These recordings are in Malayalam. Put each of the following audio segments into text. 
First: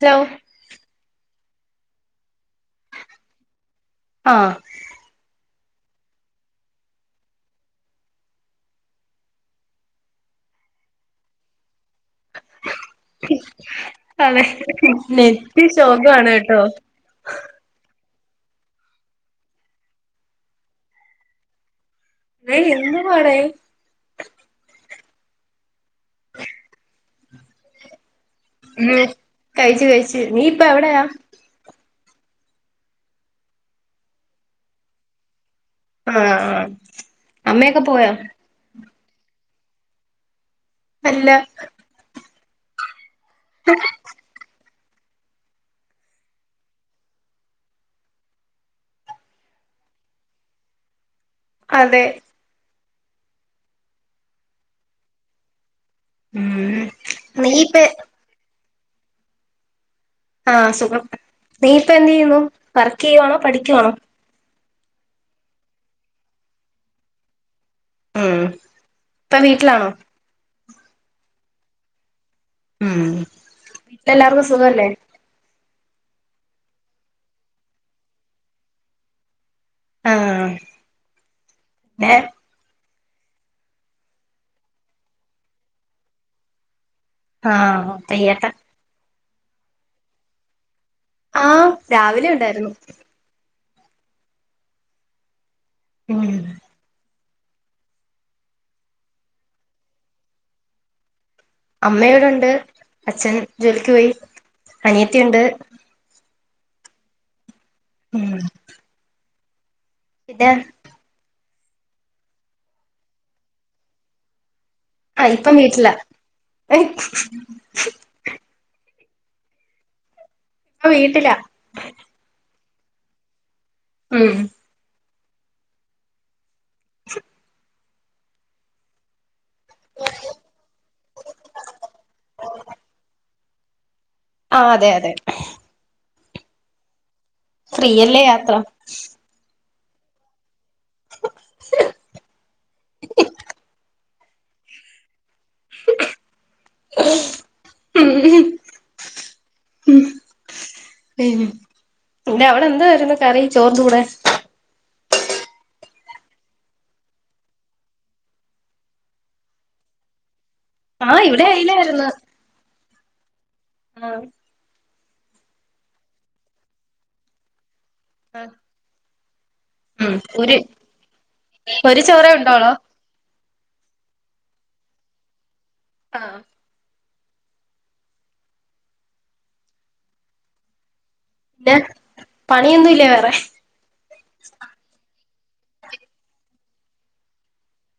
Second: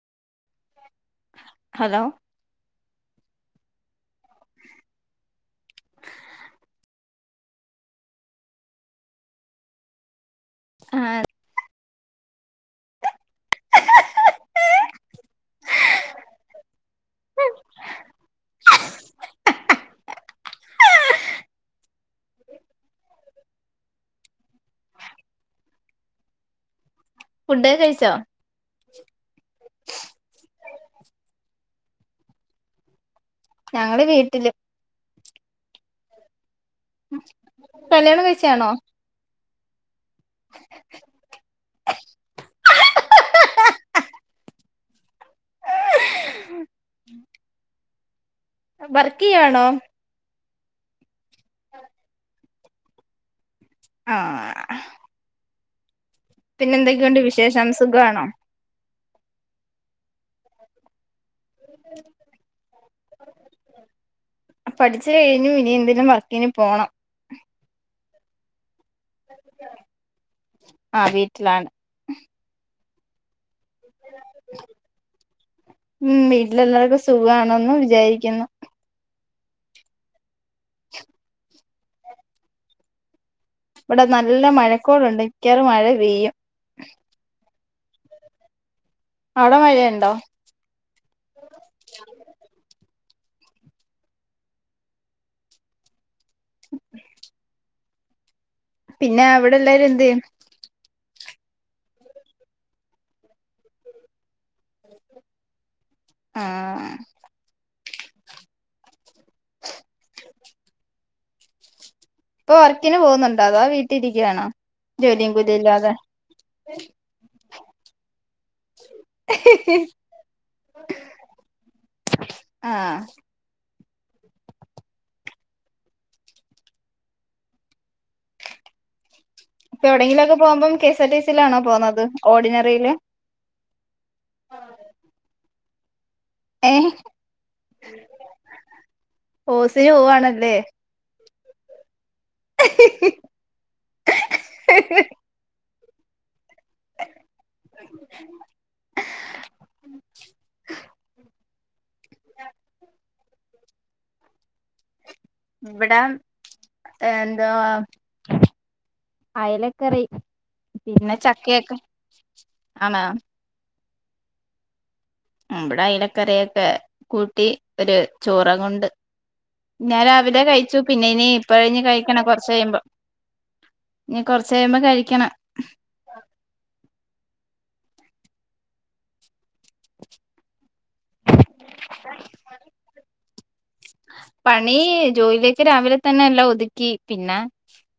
ഹലോ ഹലോ ആഹ് ആത് അത് ഉം അള നെത്തിി ശോകന്ന് കേട്ടോ ടെ ഇന്ന് പോരെ ഫുഡൊക്കെ കഴിച്ചോ? ഉ കഴച് കഴച് നീ പ്പ എവിടെയാ ഞങ്ങള വീട്ടില് ആആ ഉം കല്യാണം കഴിച്ചാന്നോ ഉ [inaudible] അല്ലഅഹ് ഉ [unintelligible] വർക്ക് യ്വാണോ അതെ ആ അഹ് പിന്നെ ഉം എന്തൊക്കെയുണ്ട് വിശേഷം നീയിപ്പ സുഖാണോ ആഹ സുഖം നീയിപ്പ എന്ത് ചെയ്യുന്നു വർക്ക് ചെയ്യുവാണോ പഠിക്കുവാണോ പഠിച്ചു കഴിഞ്ഞു ഇനി എനതെലും ലും വർക്കിന് പോണം ഉം ഇപ്പൊ വീട്ടിലാണോ ആ വീട്ടിലാണ് ഉം വീട്ടിലെല്ലാർക്കും സുഖല്ലേ ഉം വീട്ടിലെല്ലാർക്കും സുഖാണന്ന് വിചാരിക്കുന്നു ആഹ് ഏ ഇവിടെ നല്ല മഴക്കോളുണ്ട് മിക്കയാറും മഴ പെയ്യും ആ പെയ്യട്ടെ അവടെ മഴയൊണ്ടോ ആ രാവിലെ ഉണ്ടാരുന്നു ഉം പിന്നെ അവിടെ എല്ലാരും എന്തിയെ അമ്മയിവിടുണ്ട് അച്ഛൻ ജോലിക്ക് പോയി അനിയത്തി ഉണ്ട് ആ ആ ഉം [unintelligible] ഇപ്പൊ വർക്കിന് പോകുന്നുണ്ടോ അതോ വീട്ടീരിക്കുവാണോ ആ ജോലിയും ഇപ്പം കൂലിയും ഇല്ലാതെ വീട്ടിലാ ഇപ്പം [unintelligible] ഇപ്പ വീട്ടിലാ ആഹ് ഉം [inaudible] ഇപ്പൊ എവിടെങ്കിലൊക്കെ പോകുമ്പം കെ എസ്ആർടിസിയിലാണോ പോകുന്നത് ഓർഡിനറിയില് ആ അതെ അതെ ഏ ഫ്രീയല്ലേ യാത്ര ഇതിനു പോവാണല്ലേ [unintelligible] [inaudible] [inaudible] [unintelligible] പിന്നെ അവടെ എന്തുവാരുന്നു കറി ചോറിൻ്റെ കൂടെ ഇവടെ എന്താ അയലക്കറി ആ പിന്നെ ഇവിടെ ചക്കയൊക്കെ അയിലായിരുന്നു ആണോ ആ ഇവടെ അയലക്കറിയൊക്കെ കൂട്ടി ഒരു ആ ചോറ ങ്ങുണ്ട് ഞാൻ ഉം രാവിലെ ഒരു കഴിച്ചു പിന്നെ ഇനി ഇപ്പഴനി ഒരു കഴിക്കണം ചോറേ കൊറച്ച് ഉണ്ടോളോ കഴിയുമ്പോ ഇനി കൊറച്ച് കൈയുമ്പോ കഴിക്കണം ആ പിന്നെ പണിയൊന്നും ഇല്ലേ വേറെ പണി ജോലിയൊക്കെ രാവിലെതന്നെ എല്ലാ ഒതുക്കി പിന്നെ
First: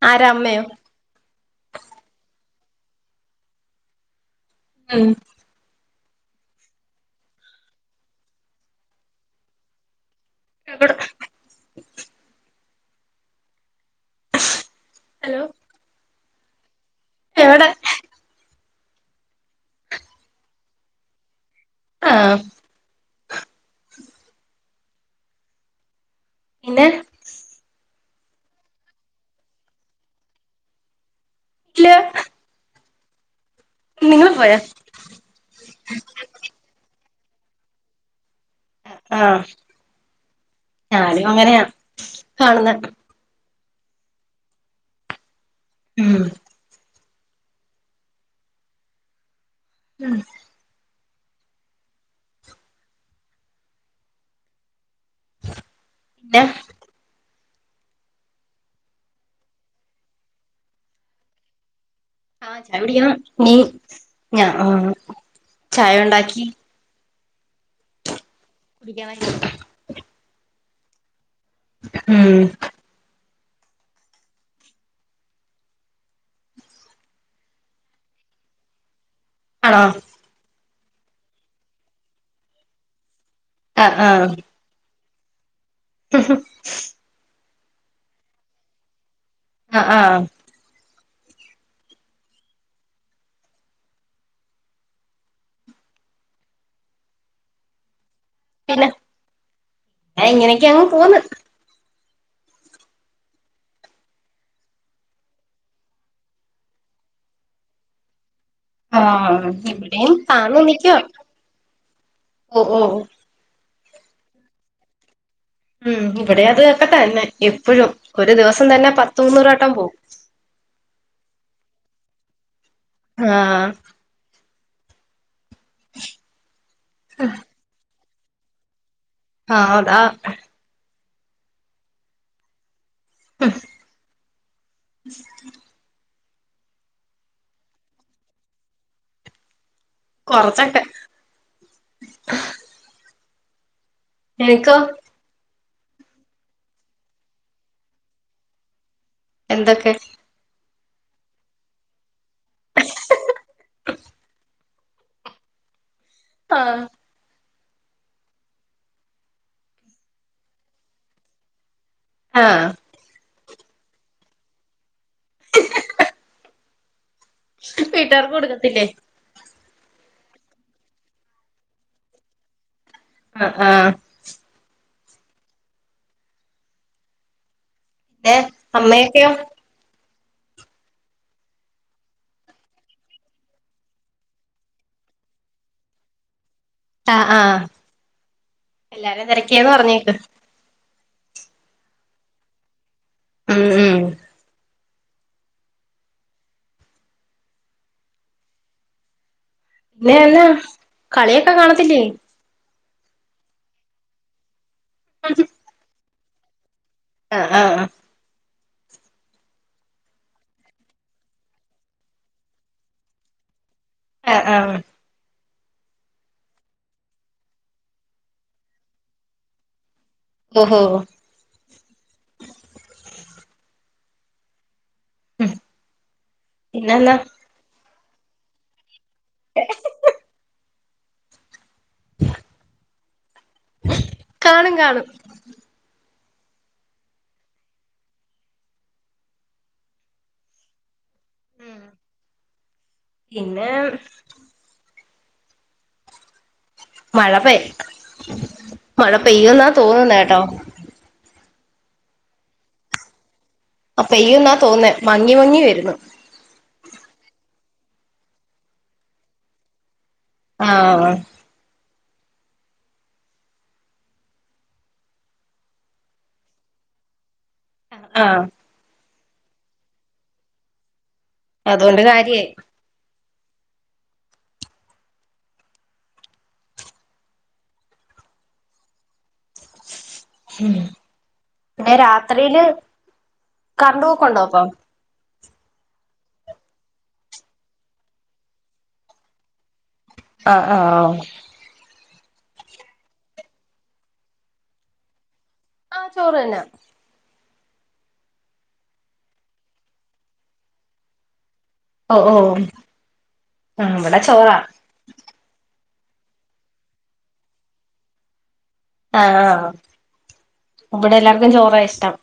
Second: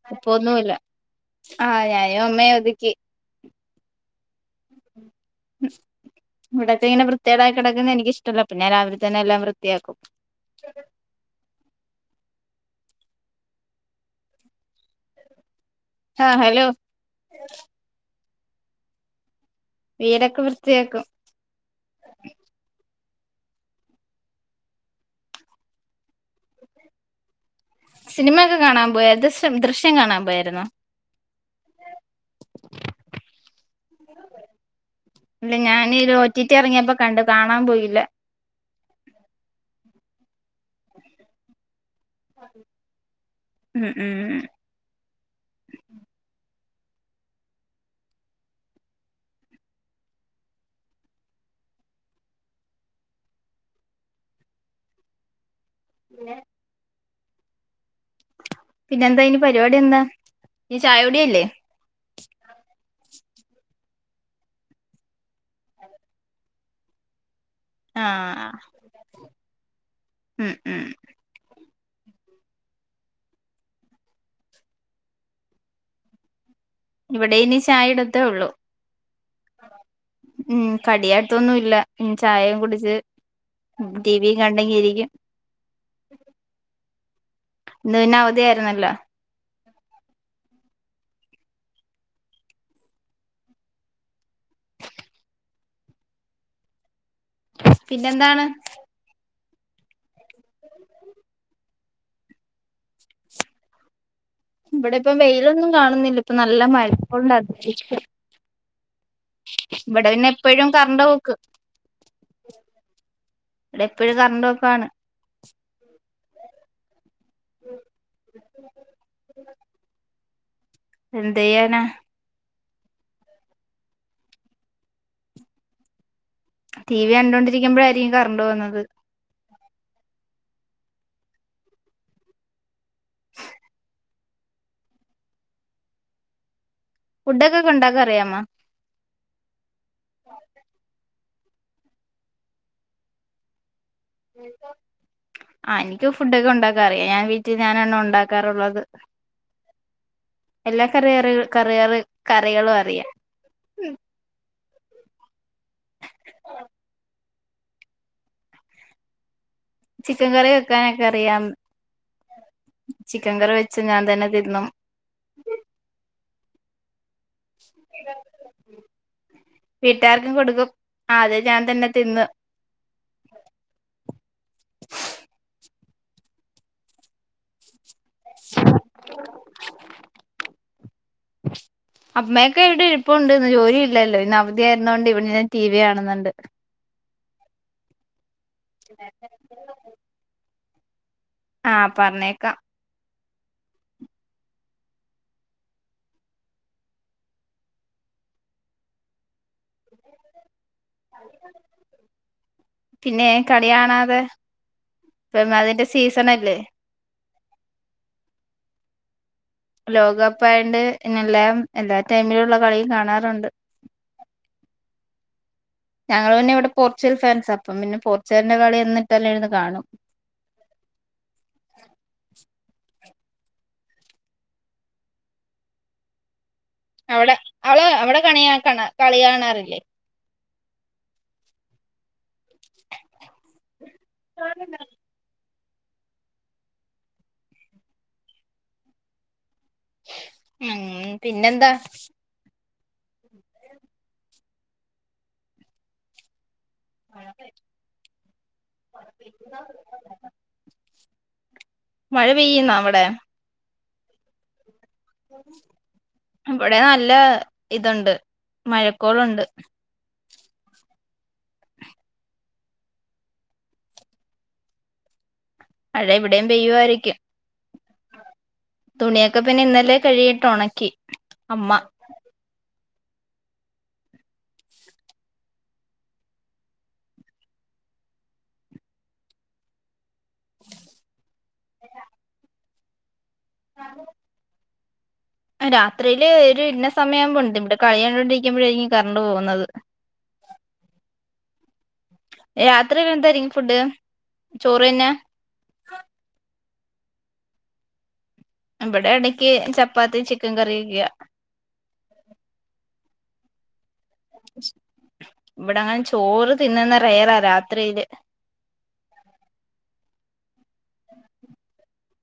ആരാ അമ്മയോ ഇപ്പൊന്നുല്ലാ ആ ഞായും അമ്മെയുഒതുക്കി ഉം ഇവിടക്കെ ഇങ്ങനെ വൃത്തിയേടായി കിടക്കുന്നേ എനിക്കിഷ്ടല്ലാ പിന്നെ രാവിലെ തന്നെ എല്ലാം വൃത്തിയാക്കും [unintelligible] ഹലോ ആ ഹലോ എവടെ വീടൊക്കെ വൃത്തിയാക്കും ആമ് പിന്നെ സിനിമ ഒക്കെ കാണാൻ പോയ ദശം ദൃശ്യം കാണാൻ പോയിരുന്നോ ഇല്ലാഅഹ് ഇല്ല ഞാനീ ലോറ്റിറ്റ് ഇറങ്ങിയപ്പോ കണ്ടു കാണാൻ പോയില്ല ആഞാനും അങ്ങനെയാ കാണുന്നേ ഉം ഉം [unintelligible] ഉം [inaudible] ഉം ഏ പിന്നെ പിന്നെ എന്താ ഇന്നീ പരിപാടി എന്താ നി ചായകുടിയല്ലേ ആചായ കുടിക്കണം നീ ഞ ആ ചായ ഉണ്ടാക്കി ആഹ കുടിക്കാന ഉം ഉം ഇവിടെ ഇനി ആണോ ഉം കടിയായിട്ടോന്നും ഇല്ല ചായയും കുടിച്ച് ടിവിം കണ്ടെങ്കി ഇരിക്കും ആ ഇന്ന് പിന്നെ അവധിയ ആായിരുന്നല്ലോ ആഹ ആഹ പിന്നെന്താണ് ഇങ്ങനെയൊക്കെയ അങ്ങ് പോന്ന് ഉ ഇവിടെപ്പം വെയിലൊന്നും കാണുന്നില്ല ഇപ്പ നല്ല മയപ്പണ്ട് ആഹ ഇവിടെയും താന്ന എപ്പഴും നിക്കുവ കറണ്ട് പോക്ക് ഓ ഓ ഇവിടെ എപ്പഴും കറണ്ട്പോക്കാണ് ഉം ഇവിടെ അത് ഒക്കെ തന്നെ എപ്പഴും ഒരു ദിവസം തന്നെ പത്ത് മൂന്നൂറോട്ടം പോവും എന്ധെയ്യാനാ ആഹ ഉം ടി വി കണ്ടോണ്ടിരിക്കുമ്പോഴായിരിക്കും കറണ്ട് പോവുന്നത് ആഹതാ ഹം ഫുഡൊക്കെ ഉണ്ടാക്കാൻ അറിയാമോ കൊറച്ചൊക്കെ നിനക്കോ ആ്നനിക്ക് ഫുഡൊക്കെ ഉണ്ടാക്കാറിയാം ഞാൻ വീട്ടിൽ ഞാനാണ്ണ് ഉണ്ടാക്കാറുള്ളത് എന്തൊക്കെ എല്ലാ കറിറ കറുകറി കറികളും അറിയാം ആഹ ചിക്കൻ കറി വെക്കാനൊക്കെ അറിയാം ആഹ ചിക്കൻ കറി വെച്ച് ഞാൻ തന്നെ തിന്നും ഹം [unintelligible] വീട്ടുകാർക്ക് കൊടുക്കത്തില്ലേ വീട്ടാർക്കും കൊടുക്കും അതെ ഞാൻ തന്നെ തിന്ന് ആഹ ആഹ ഹം ഏ അമ്മയൊക്കെയോ അമ്മയൊക്കെ ഇവിടെ ഇരിപ്പുണ്ട് ഇന്ന് ജോലി ഇല്ലല്ലോ ഇന്ന് അവധിയ ആരുന്നൊണ്ട് ഇവിടെ ടി വി കാണുന്നുണ്ട് ആഹ ആഹ എല്ലാരും തിരക്കിയാന്ന് പറഞ്ഞേക്ക് ആഹ പറഞ്ഞേക്കാം ഉം ഉം പിന്നെന്നാ കളിയൊക്കെ കാണത്തില്ലേ പിന്നെ കളി കാണാതെ ഇപ്പം അതിന്റെ സീസണ അല്ലേ ആഹ് ആഹ ആഹ ലോകകപ്പ് ആായണ്ട് എല്ലാം എല്ലാ ടൈമിലുംള്ള കളിയും കാണാറുണ്ട് ആഹ ആഹ ഞങ്ങൾ പിന്നെ ഇവിടെ പോർച്ചുഗൽ ഫാൻസ് അപ്പം പിന്നെ പോർച്ചുഗലിന്റെ കളി എന്നിട്ടല്ലേ ഇരുന്ന് കാണും ഓ ഹൊ ഉം അവിടെ അവള അവിടെ കണിയണ കളി കാണാറില്ലേ കാണും കാണും ഉം പിന്നെന്താ പിന്നെ മഴ പെയ്യ മഴ പെയ്യ എന്നാ തോന്നുന്ന കേട്ടോ മഴ പെയ്യുന്നാ അവിടെ ആ പെയ്യുന്ന തോന്നേ ഇവിടെ നല്ല ഇതുണ്ട് മഴക്കോളുണ്ട് ആ ആ പഴ ഇവിടെയും പെയ്യുയയിരിക്കും ആ തുണിയൊക്കെ പിന്നെ ഇന്നലെ കഴിയിട്ട് ഉണക്കി അതുകൊണ്ട് കാര്യേ ഉം പിന്നെ രാത്രിയില് കരണ്ട് പൂക്കുണ്ടോ അപ്പം രാത്രിയില് ഒരു ഇന്ന സമയം ആവുമ്പോണ്ട് ഇവിടെ കളിയണ്ടോണ്ടിരിക്കുമ്പോഴായിരിക്കും കറണ്ട് പോകുന്നത് ആ ആ രാത്രി വന്തായിരിക്കും ഫുഡ് ചോറ് തന്നെ ആ ചോറ് തന്നാ ഇവിടെ ഇടക്ക് ചപ്പാത്തി ചിക്കൻ കറി ഒക്കാ ഓ ഓ ഓ ആള ഇവിടെങ്ങനെ ചോറ് തിന്നുന്ന റയറാ രാത്രിയില് ആ ആ ഇവിടെ എല്ലാർക്കും ചോറ ഇഷ്ടം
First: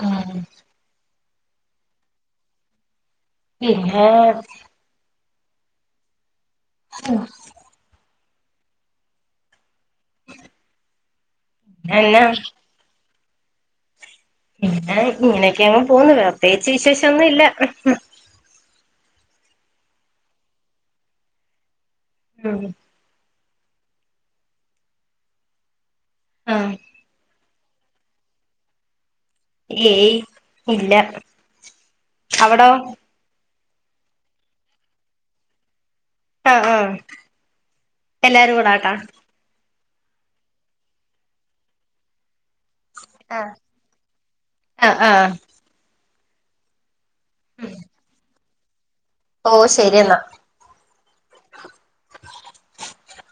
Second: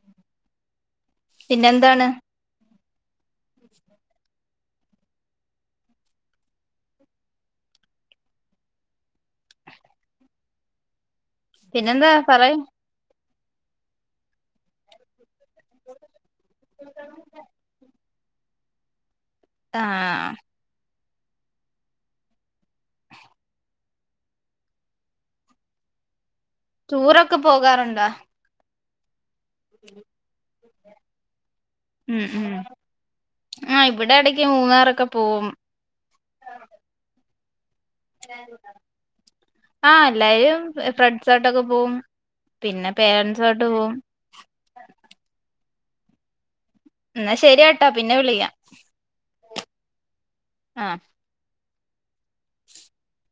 ആ പിന്നെ എന്താണ് പിന്നെ ആ പിന്നെന്താ എന്നാ പറയാ ഇങ്ങനെയൊക്കെ അങ്ങ പോന്നു പ്രത്യേകിച്ച് വിശേഷം ഒന്നും ഇല്ല ആ..... ഉം... ആഹ് ടൂറൊക്കെ പോകാറുണ്ടോ ഏയ് ഇല്ല അവിടോ ആ ഇവിടെ ഇടക്ക് മൂന്നാറൊക്കെ പോവും ആ ആ എല്ലാരും കൂടാട്ടാ ആ എല്ലായരും ഫ്രഡ്സാർട്ടൊക്കെ പോകവും പിന്നെ ആഹ് പേരൻസായ്ട്ട് പോവും ആഹ് ആഹ് ന്നാ ശരിയെട്ടാ പിന്നെ വിളിക്കാ ഓഹ് ശരിയെന്നാ ആഹ് [inaudible] [inaudible]